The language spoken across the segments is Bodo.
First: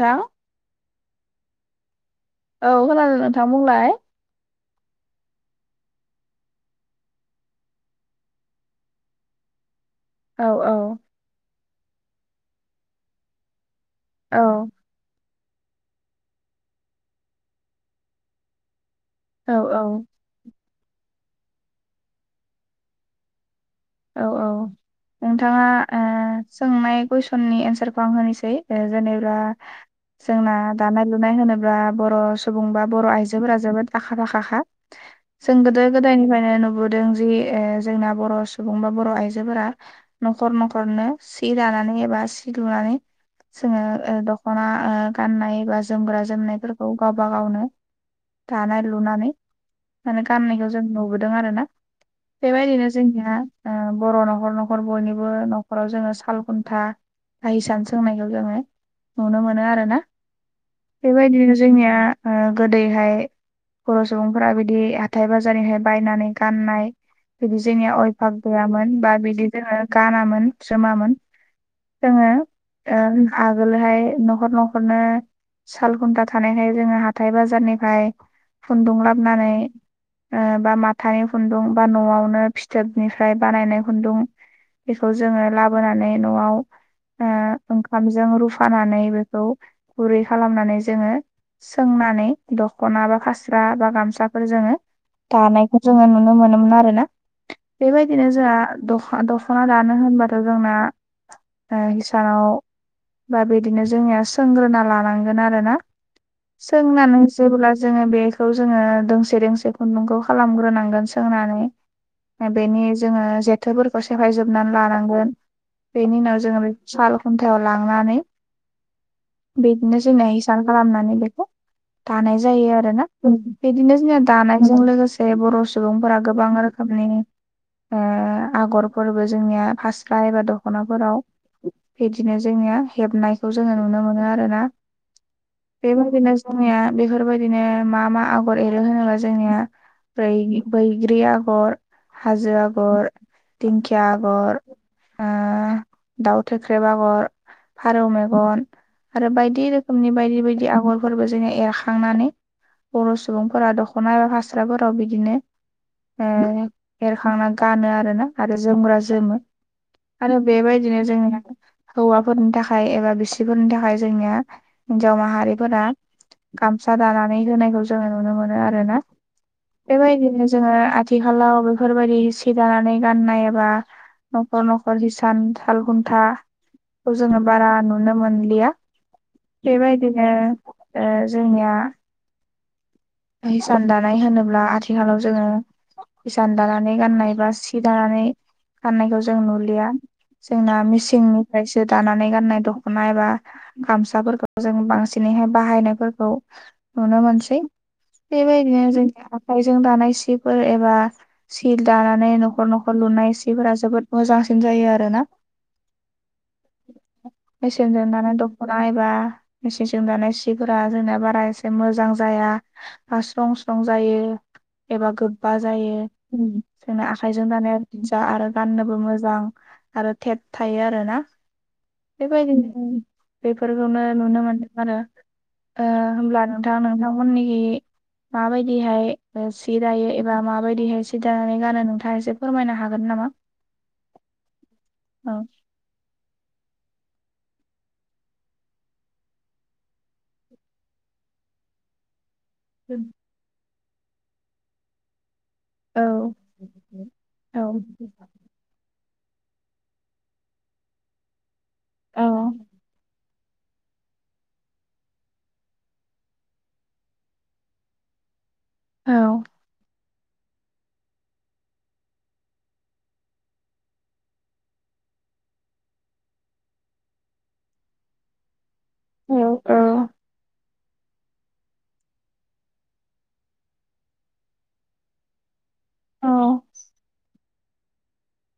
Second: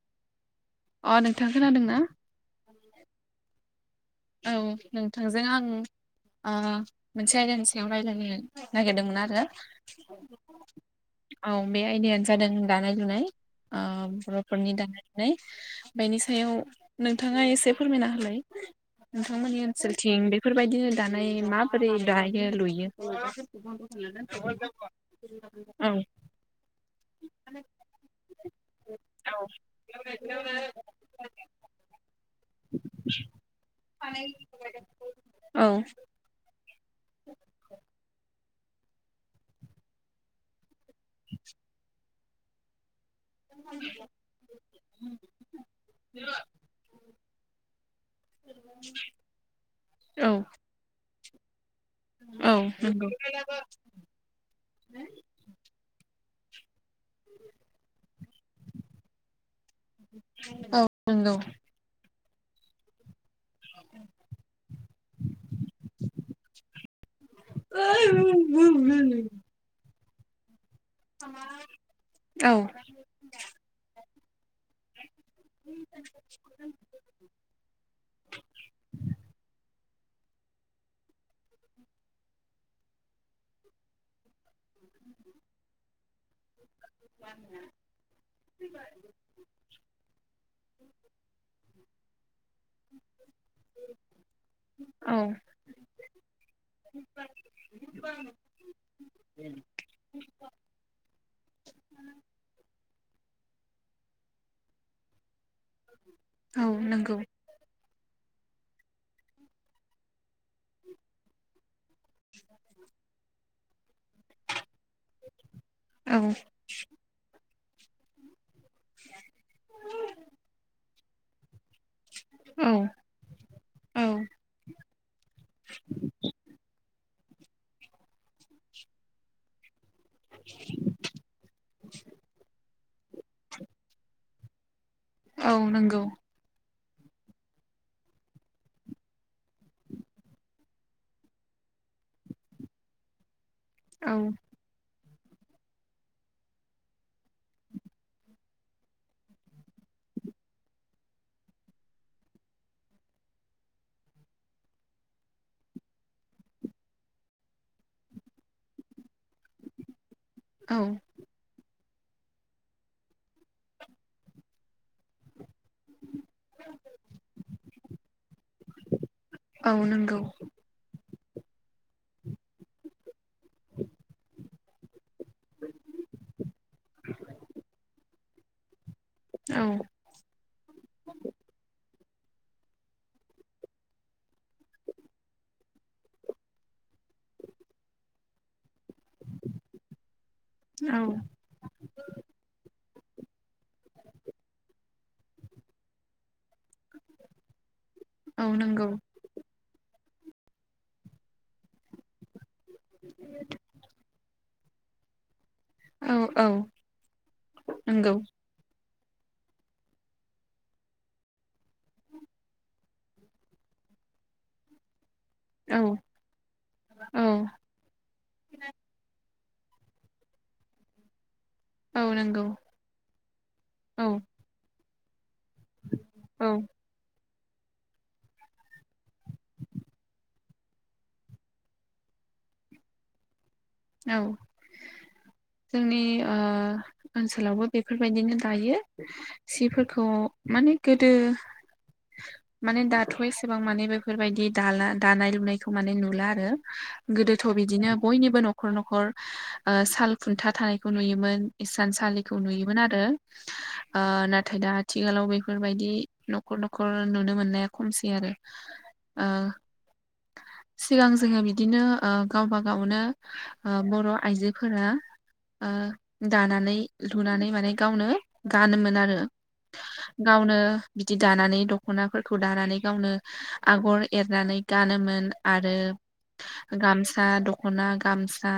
इऔ अ नोंथां खोनादों ना? औ खोनादों नोंथां बुंलाय। औ नोंथांजों आं ओ मोनसे आयदानि सिायाव रायज्लायनो नागिरदोंमोन आरो। औ औ बे आइदायानो जादों दानाय लुनाय। ओ औ बरफोरनि दानाय बेनि सायाव नोंथाङा एसे फोरमायना होलाय। औ नोंथांमोननि ओनसोलथिं बेफोरबायदिनो दानाय माबोरै दायो लुयो। औ औ [unintelligible] नोंथाङा औ ओ सोंनाय कुइसननि एन्सारखौ आं होनोसै जेनेबा जोंना दानाय लुनाय होनोब्ला बर सुबुं बा बर आइजोफोरा जोबोद आखा फाखाखा जों गोदो गोदायनिफ्रायनो नुबोदों जि ओ जोंना बर सुबुंबा बर आइजोफोरा नखर नखरनो सि दानानै एबा सि लुनानै [inaudible] जोङो दखना गाननाय बा जोमग्रा जोमनायफोरखौ गावबा गावनो। दानाय लुनानै माने औ औ गाननायखौ जों नुबोदों आरो ना। औ बेबायदिनो नंगौ जोंनिया बर नखर नखर बयनिबो नखराव जोङो साल खुन्था। बा हिसान सोंनायखौ जोङो नुनो मोनो आरो ना औ नंगौ बेबायदिनो जोंनिया गोदैहाय। बर सुबुंफोरा बिदि हाथाय बाजारनिफ्राय बायनानै गाननाय बिदि जोंनिया भाग गैयामोन बा बिदि जोङो गानामोन। सोमामोन जोङो औ आगोलोहाय नखर नखरनो साल खुन्था थानायखाय जोङो हाथाइ बाजारनिफ्राय खुन्दुं लाबोनानै ओ बा माथानि खुन्दुं बा नआवनो फिथोब निफ्राय बानायनाय खुन्दुं बेखौ जोङो लाबोनानै नआव ओ [unintelligible] ओंखामजों रुफानानै बेखौ गुरै खालामनानै जोङो। सोंनानै दखना बा खास्रा बा गामसाफोर जोङो। औ दानायखौ जोङो नुनो मोनोमोन आरो ना। बेबायदिनो जोंहा दखना दानो होनबाथ जोंना हिसानाव बा बिदिनो जोंनिया सोंग्रोना लानांगौ आरो ना औ नंगौ सोंनानै जेब्ला जोङो बेखौ जोङो दोंसे दोंसे खुन्दुंखौ खालामग्रोनांगोन सोंनानै बेनि जोङो जेथोफोर खौ सेफाय जोबनानै लानांगोन बेनि औ उनाव जो साल याव लांनानै बिदिनो जोंनि हिसार खालामनानै बेखौ दानाय जायो औ आरोना बिदिनो औ जोंना दानायजों लोगोसे बर सुबुंफोरा गोबां रोखोमनि ओ आगरफोरबो जोंनिया फार सा एबा दखनाफोराव बिदिनो जोंनिया हेबनायखौ जोङो नुनो मोनो आरो ना। औ नंगौ बेबायादिनो जोंनिया बेफोरबायदिनो मा मा आगर एरो होनोब्ला जोंनिया बै बैग्रि आगर। हाजो आगर दिंखिया औ आगर ओ [inaudible] दाउ थोख्रेब आगर फारौ मेगन आरो बायदि रोखोमनि बायदि बायदि आगरफोरबो जोङो एरखांनानै बर सुबुंफोरा दखना एबा फास्राफोराव बिदिनो ओ एरखांना गानो आरोना आरो जोमग्रा जोमो आरो औ बेबायदिनो जोंनिया हौवाफोरनि थाखाय एबा बिसिफोरनि थाखाय जोंनिया हिन्जाव माहारिफोरा गामसा दानानै होनायखौ जोङो नुनो मोनो आरोना औ नंगौ बेबायदिनो जोङो आथि खालाव बेफोरबायदि सि दानानै गाननाय एबा नखर नखर हि सान सालघुन्थाखौ जोङो बारा नुनो मोनलिया। औ बेबायदिनो ओ जोंनिया हिसान दानाय होनोब्ला आथिखालाव जोङो इसान दानानै गाननाय बा सि दानानै गाननायखौ जों नुलिया। जोंना औ मिसिंनिफ्रायसो दानानै गाननाय द खना बा गामसाफोरखौ जों बांसिनैहाय बाहायनायफोरखौ नुनो मोनसै। औ बेबायदिनो नंगौ जोंनि आखाइजों दानाय सिफोर एबा सिल दानानै नख न'खर न'खर लुनाय सिफोरा जोबोद मोजांसिन जायो आरो ना। औ औ [unintelligible] मेसिनजों नंगौ दानाय दख'ना बा मेसेंजों दानाय सिफोरा जोंना बारा एसे मोजां जाया। ह स्रं स्रं जायो एबा गो बा औ जायो जोंना औ आखाइजों दानाय जा आरो गाननोबो मोजां। आरो टेट थायो आरो ना। औ नंगौ बेबायदिनो बेफोरखौनो औ नुनो मोनदों आरो। ओ होमब्ला औ नोंथां नोंथांमोन निखि माबायदिहाय ओ सि दायो एबा माबायदिहाय सि दानानै गानो नोंथाङा एसे फोरमायनो हागोन नामा? औ औ जोंनि ओ ओनसोलावबो बेफोरबायदिनो दायो सिफोरखौ माने गोदो माने दाथ' औ एसेबां माने बेफोर बादि दाला दानाय लुनाय माने नुला आरो गोदोथ' औ बिदिनो बयनिबो न'खर न'खर ओ साल खुन्था थानायखौ नुयोमोन। इसान औ सालिखौ नुयोमोन आरो। [unintelligible] ओ नाथाय दा आथिखालाव बेफोरबायदि न'खर न'खर नुनो मोननाया खमसै आरो। ओ औ। सिगां जोङो बिदिनो ओ गावबा गावनो ओ बर' आइजोफोरा ओ दानानै लुनानै माने गावनो गानोमोन। आरो औ औ गावनो बिदि दानानै दखनाफोरखौ दानानै गावनो आगर एरनानै गानोमोन आरो औ रो गामसा दख'ना गामसा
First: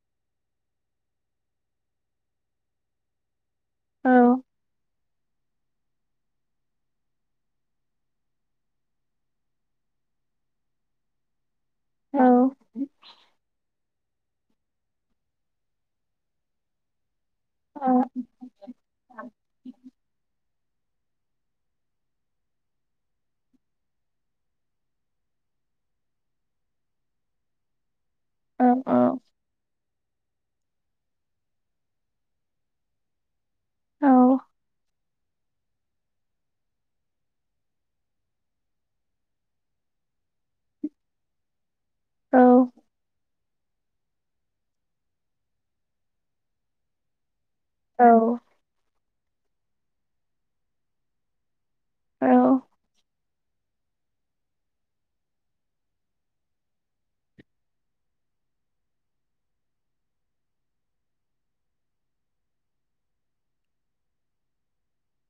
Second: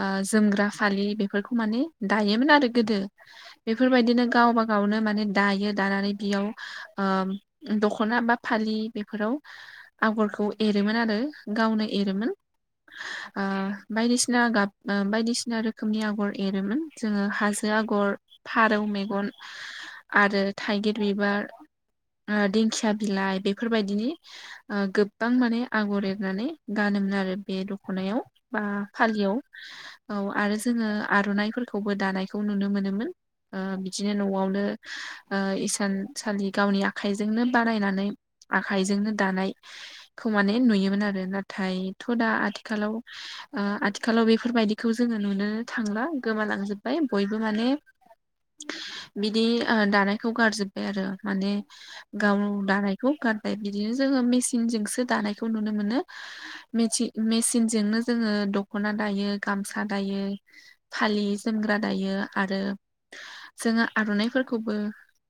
ओ जोमग्रा फालि बेफोरखौ माने दायोमोन आरो गोदो। औ बेफोरबायदिनो गावबा गावनो माने दायो दानानै बियाव ओम दखना बा फालि बेफोराव आगर खौ एरोमोन आरो गावनो औ एरोमोन। ओ बायदिसिना गाब ओ बायदिसिना रोखोमनि आगर एरोमोन जोङो हाजो औ आगर फारौ मेगन आरो थाइगिर बिबार। ओ दिंखिया बिलाइ बेफोरबायदिनि ओ गोबां माने आगर एरनानै गानो मोन आरो बे दख'नायाव बा औ फालियाव। औ आरो जोङो आर'नाइफोरखौबो दानायखौ नुनो मोनोमोन। ओ औ बिदिनो न'आवनो ओ इसान सालि गावनि आखाइजोंनो बानायनानै। आखाइजोंनो दानायखौ माने नुयोमोन आरो नाथायथ' दा औ आथिखालाव ओ आथिखालाव बेफोरबायदिखौ जोङो नुनो थांला गोमालांजोब्बाय बयबो। बिदि माने बिदि ओ दानायखौ गारजोब्बाय आरो माने। औ गाव दानायखौ गार। ओमफ्राय बिदिनो जोङो मेसिनजोंसो दानायखौ नुनो मोनो मेनजोंनो। जोङो दख'ना दायो गामसा दायो फालि जोमग्रा दायो आरो। जोङो आर'नाइफोरखौबो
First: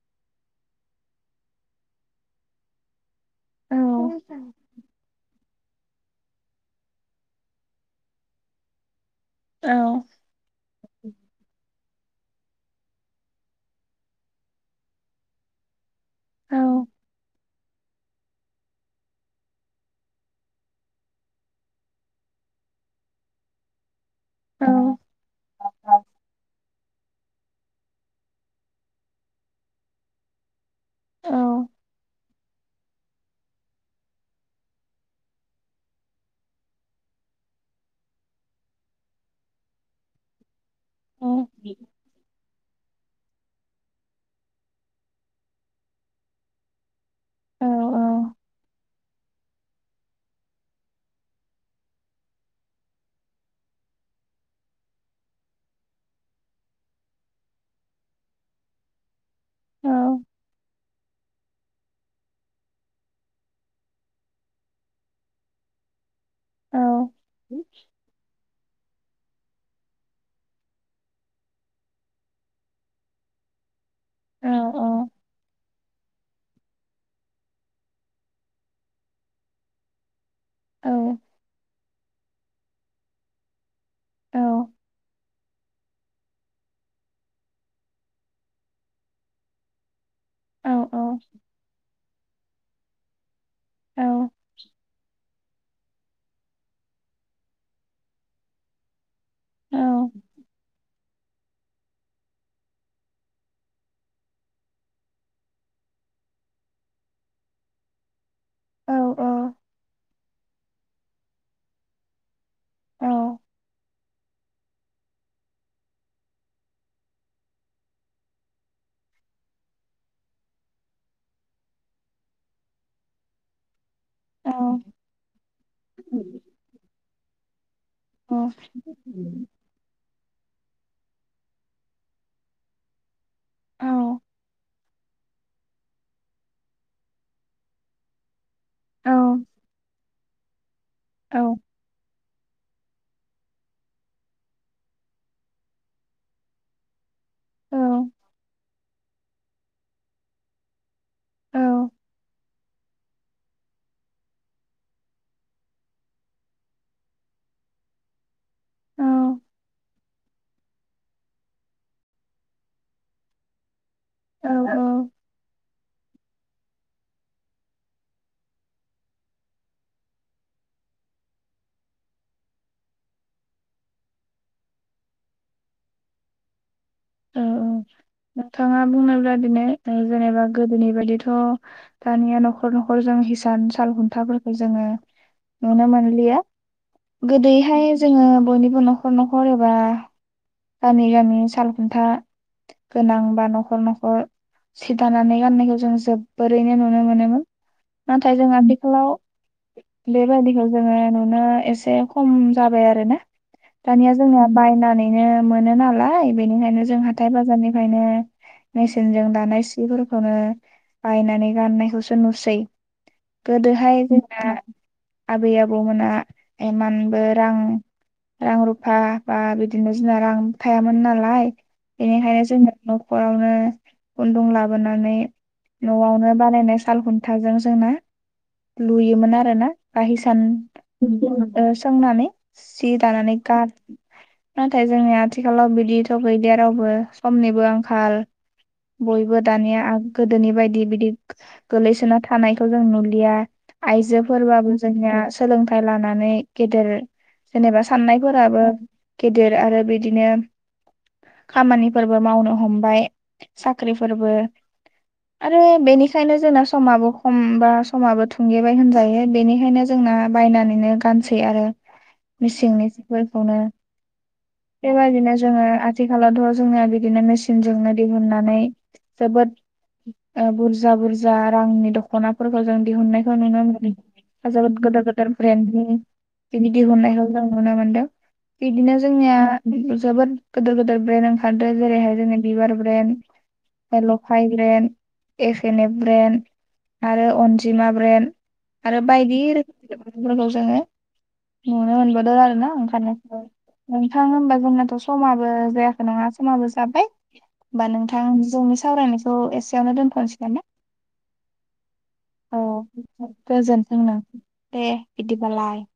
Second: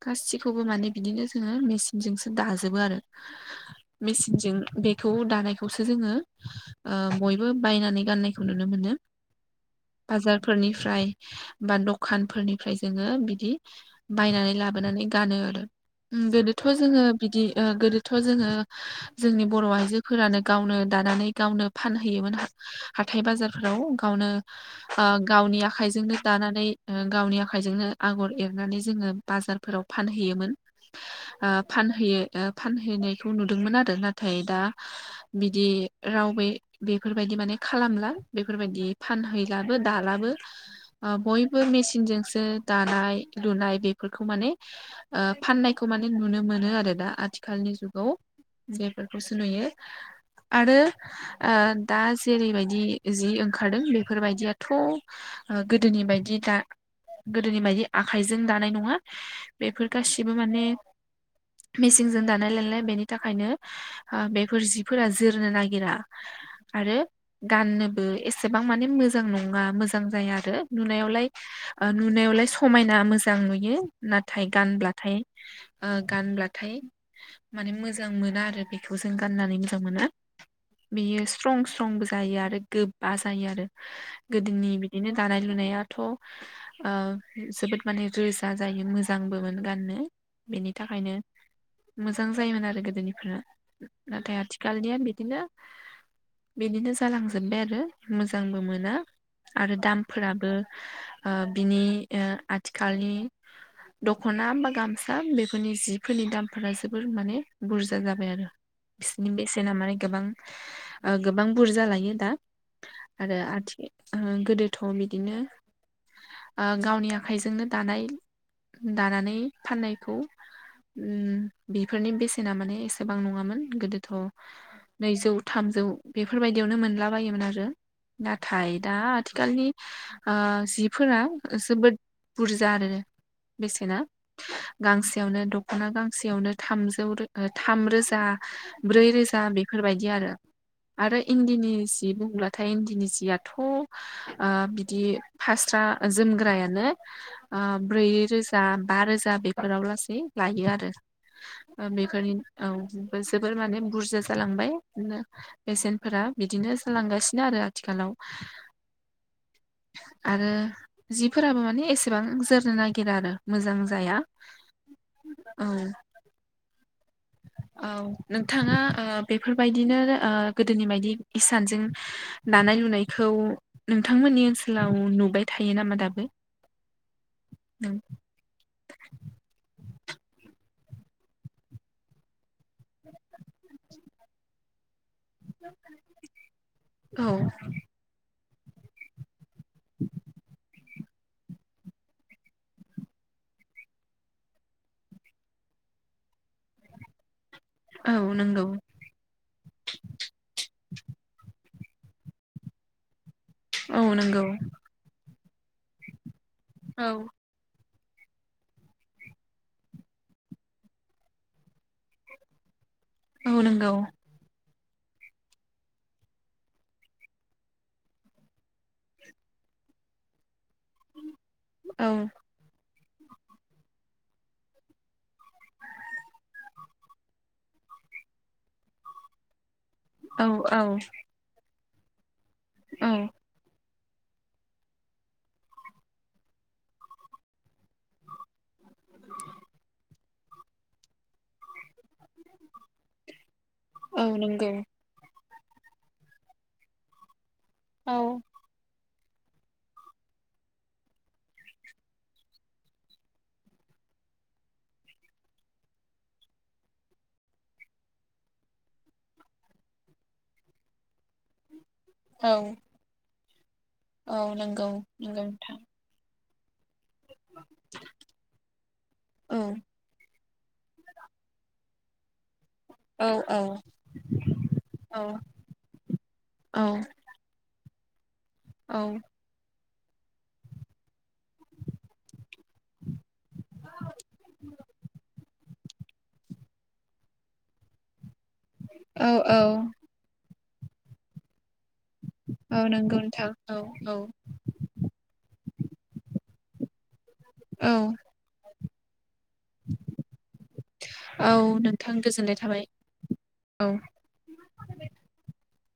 गासिखौबो माने बिदिनो जोङो मेचिनजोंसो दाजोबो आरो। औ मेचनजों बेखौ दानायखौसो जोङो ओ बबो। बयबो बायनानै गाननायखौ नु नो मोनो बाजार फोरनिफ्राय ब द। दखानफोरनिफ्राय जोङो बिदि बायनानै लाबोनानै गानो आरो। ओम औ गोदोथ' जोङो। जानानै गावनो फान है। होयोमोन हाथथाय बाजारफोराव गावनो आ गावनि आखायजोंनो दानानै ओ गावनि आखाइजोंनो आगर एरनानै जोङो बाजारफोराव फानहैयोमोन। ओ फानहैयो। ओ फानहैनायखौ नुदोंमोन आरो नाथाय दा बिदि रावबो बेफोरबायदि माने खालामला बेफोरबायदि फानहैलाबो दालाबो। ओ बयबो मेसिनजोंसो दानाय लुनाय बेफोरखौ माने ओ फाननायखौ माने नुनो मोनो आरो दा आथिखालनि जुगाव बेफोरखौसो नुयो आरो दा जेरैबायदि जि ओंखारदों बेफोरबायदियाथ' ओ गोदोनि बायदि दा गोदोनि बायदि आखाइजों दानाय नङा बेफोर गासिबो माने मेचिनजों दानाय लालाय बेनि थाखायनो ओ बेफोर जिफोरा जोरनो नागिरा आरो गाननोबो एसे बां माने मोजां नङा मोजां जाया आरो नुनायावलाय ओ नुनायावलाय समायना मोजां नुयो। नाथाय गानब्लाथाय ओ गानब्लाथाय माने मोजां मोना आरो बेखौ जों गाननानै मोजां मोना। बियो स्ट्रं स्ट्रंबो जायो आरो गोबा जायो आरो गोदोनि बिदिनो दानाय लुनाया दाथ' ओ जोबोद माने रोजा जायो मोजांबोमोन गाननो बेनि थाखायनो मोजां जायोमोन आरो गोदोनिफोरा नाथाय आथिखालनिया बिदिनो बिदिनो जालांजोबबाय आरो मोजांबो मोना आरो दामफोराबो ओ बिनि ओ आथिखालनि दख'ना बा गामसा बेफोरनि जिफोरनि दामफोरा जोबोर माने बुरजा जाबाय आरो बिसिनि बेसेना माने गोबां ओ गोबां बुरजा लायो दा आरो आथि ओ गोदोथ' बिदिनो ओ गावनि आखाइजोंनो दानाय दानानै फाननायखौ उम बेफोरनि बेसेना माने एसेबां नङामोन गोदो थ' नैजौ थामजौ बेफोरबायदियावनो मोनला बायोमोन आरो नाथाय दा आथिखालनि आ जिफोरा जोबोद बुरजा आरो बेसेना गांसेयावनो दख'ना गांसेयावनो थामजौ रो- थामरोजा ब्रै रोजा बेफोरबायदि आरो आरो इन्दिनि सि बुं ब्लाथाय इन्दिनि जियाथ' ओ बिदि फास्रा जोमग्रायानो आ ब्रै रोजा बा रोजा बेफोराव लासै लायो आरो ओ बेफोरनि औ जोबोर माने बुरजा जालांबाय बिदि बेसेनफोरा बिदिनो जालांगासिनो आरो आथिखालाव आरो जिफोराबो माने एसेबां जोरनो नागिरा आरो मोजां जाया औ [inaudible] औ नोंथाङा ओ बेफोरबायदिनो ओ गोदोनि बायदि इसानजों लानाय लुनायखौ नोंथांमोननि ओनसोलाव नुबाय थायो नामा दाबो? औ नोंथाङा बुंनायब्ला दिनै जों जेनेबा गोदोनि बायदिथ' दानिया न'खर न'खर जों हिसान साल हुन्थाफोरखौ जों जोङो नुनो मोनलिया औ गोदैहाय जोङो बयनिबो न'खर नख'र एबा गामि गामि सालखुन्था गोनां बा न'खर न'खर सिदानानै गाननायखौ जों जोबोरैनो नुनो मोनोमोन। औ नाथाय जों नंगौ आथिखालाव बेबायदिखौ जोङो नुनो एसे एसे खम जाबाय आरो ना औ दानिया नंगौ जोंना बायनानैनो मोनो नालाय। बेनिखायनो जों औ हाथाय बाजारनिफ्रायनो मेसेनजों दानाय सिफोरखौनो बायनानै गाननायखौसो नुसै। औ नंगौ गोदोहाय जोंना आबै आबौमोना इमानबो रां रां रुफा बा बिदि बिदिनो जोंना रां थायामोन नालाय औ बेनिखायनो जोंनो न'खरावनो खुन्दुं लाबोनानै न'आवनो बानायनाय साल खुन्थाजों जोंना लुयोमोन आरो ना। बा हिसान औ औ सोंनानै सि औ दानानै गान नाथाय जोंनि आथिखालाव बिदिथ' गैलिया रावबो समनिबो आंखाल। बयबो दानिया आ गोदोनि बायदि बिदि गोलैसोना थानायखौ जों नुलिया। औ नंगौ आइजोफोरबाबो जोंनिया सोलोंथाइ लानानै गेदेर जेनेबा औ साननायफोराबो गेदेर आरो बिदिनो खामानिफोरबो मावनो हमबाय साख्रिफोरबो आरो बेनिखायनो जोंना समाबो खम बा समाबो थुंगेबाय होनजायो, बेनिखायनो जोङो दाना बायनानैनो गानसै आरो। औ मिसिंनि सिफोरखौनो औ नंगौ बेबायदिनो नंगौ जोङो नोंथां आथिखालावथ' जोङो बिदिनो मेसिनजोंनो दिहुननानै जोबोद औ ओ बुरजा बुरजा रांनि दख'नाफोर खौ जों औ दिहुननायखौ औ नुनो मोनो, जोबोद गोदोर औ गोदोर ब्रेन्डनि बिनि दिहुननायखौ जों नुनो मोनदों। बिदिनो औ जोंनिया जोबोद गोदोर गोदोर ब्रेन्ड ओंखारदों जेरैहाय जोंनि बिबार ब्रेन्ड लफाय brand, F N F brand आरो अनजिमा ब्रेन्ड। आरो औ बायदि औ रोखोमनि जोङो नुनो मोनबावदों आरोना औ नंगौ ओंखारनायखौ, नोंथां औ औ नोंथां होनबा जोंनाथ' समाबो जायाखै नङा समाबो जाबाय, होमबा औ नोंथां जोंनि सावरायनाय खौ एसेयावनो दोनथ'नोसै नामा? औ नोंथां गोजोननाय औ थाबाय औ गोजोनथों, दे बिदिबालाय।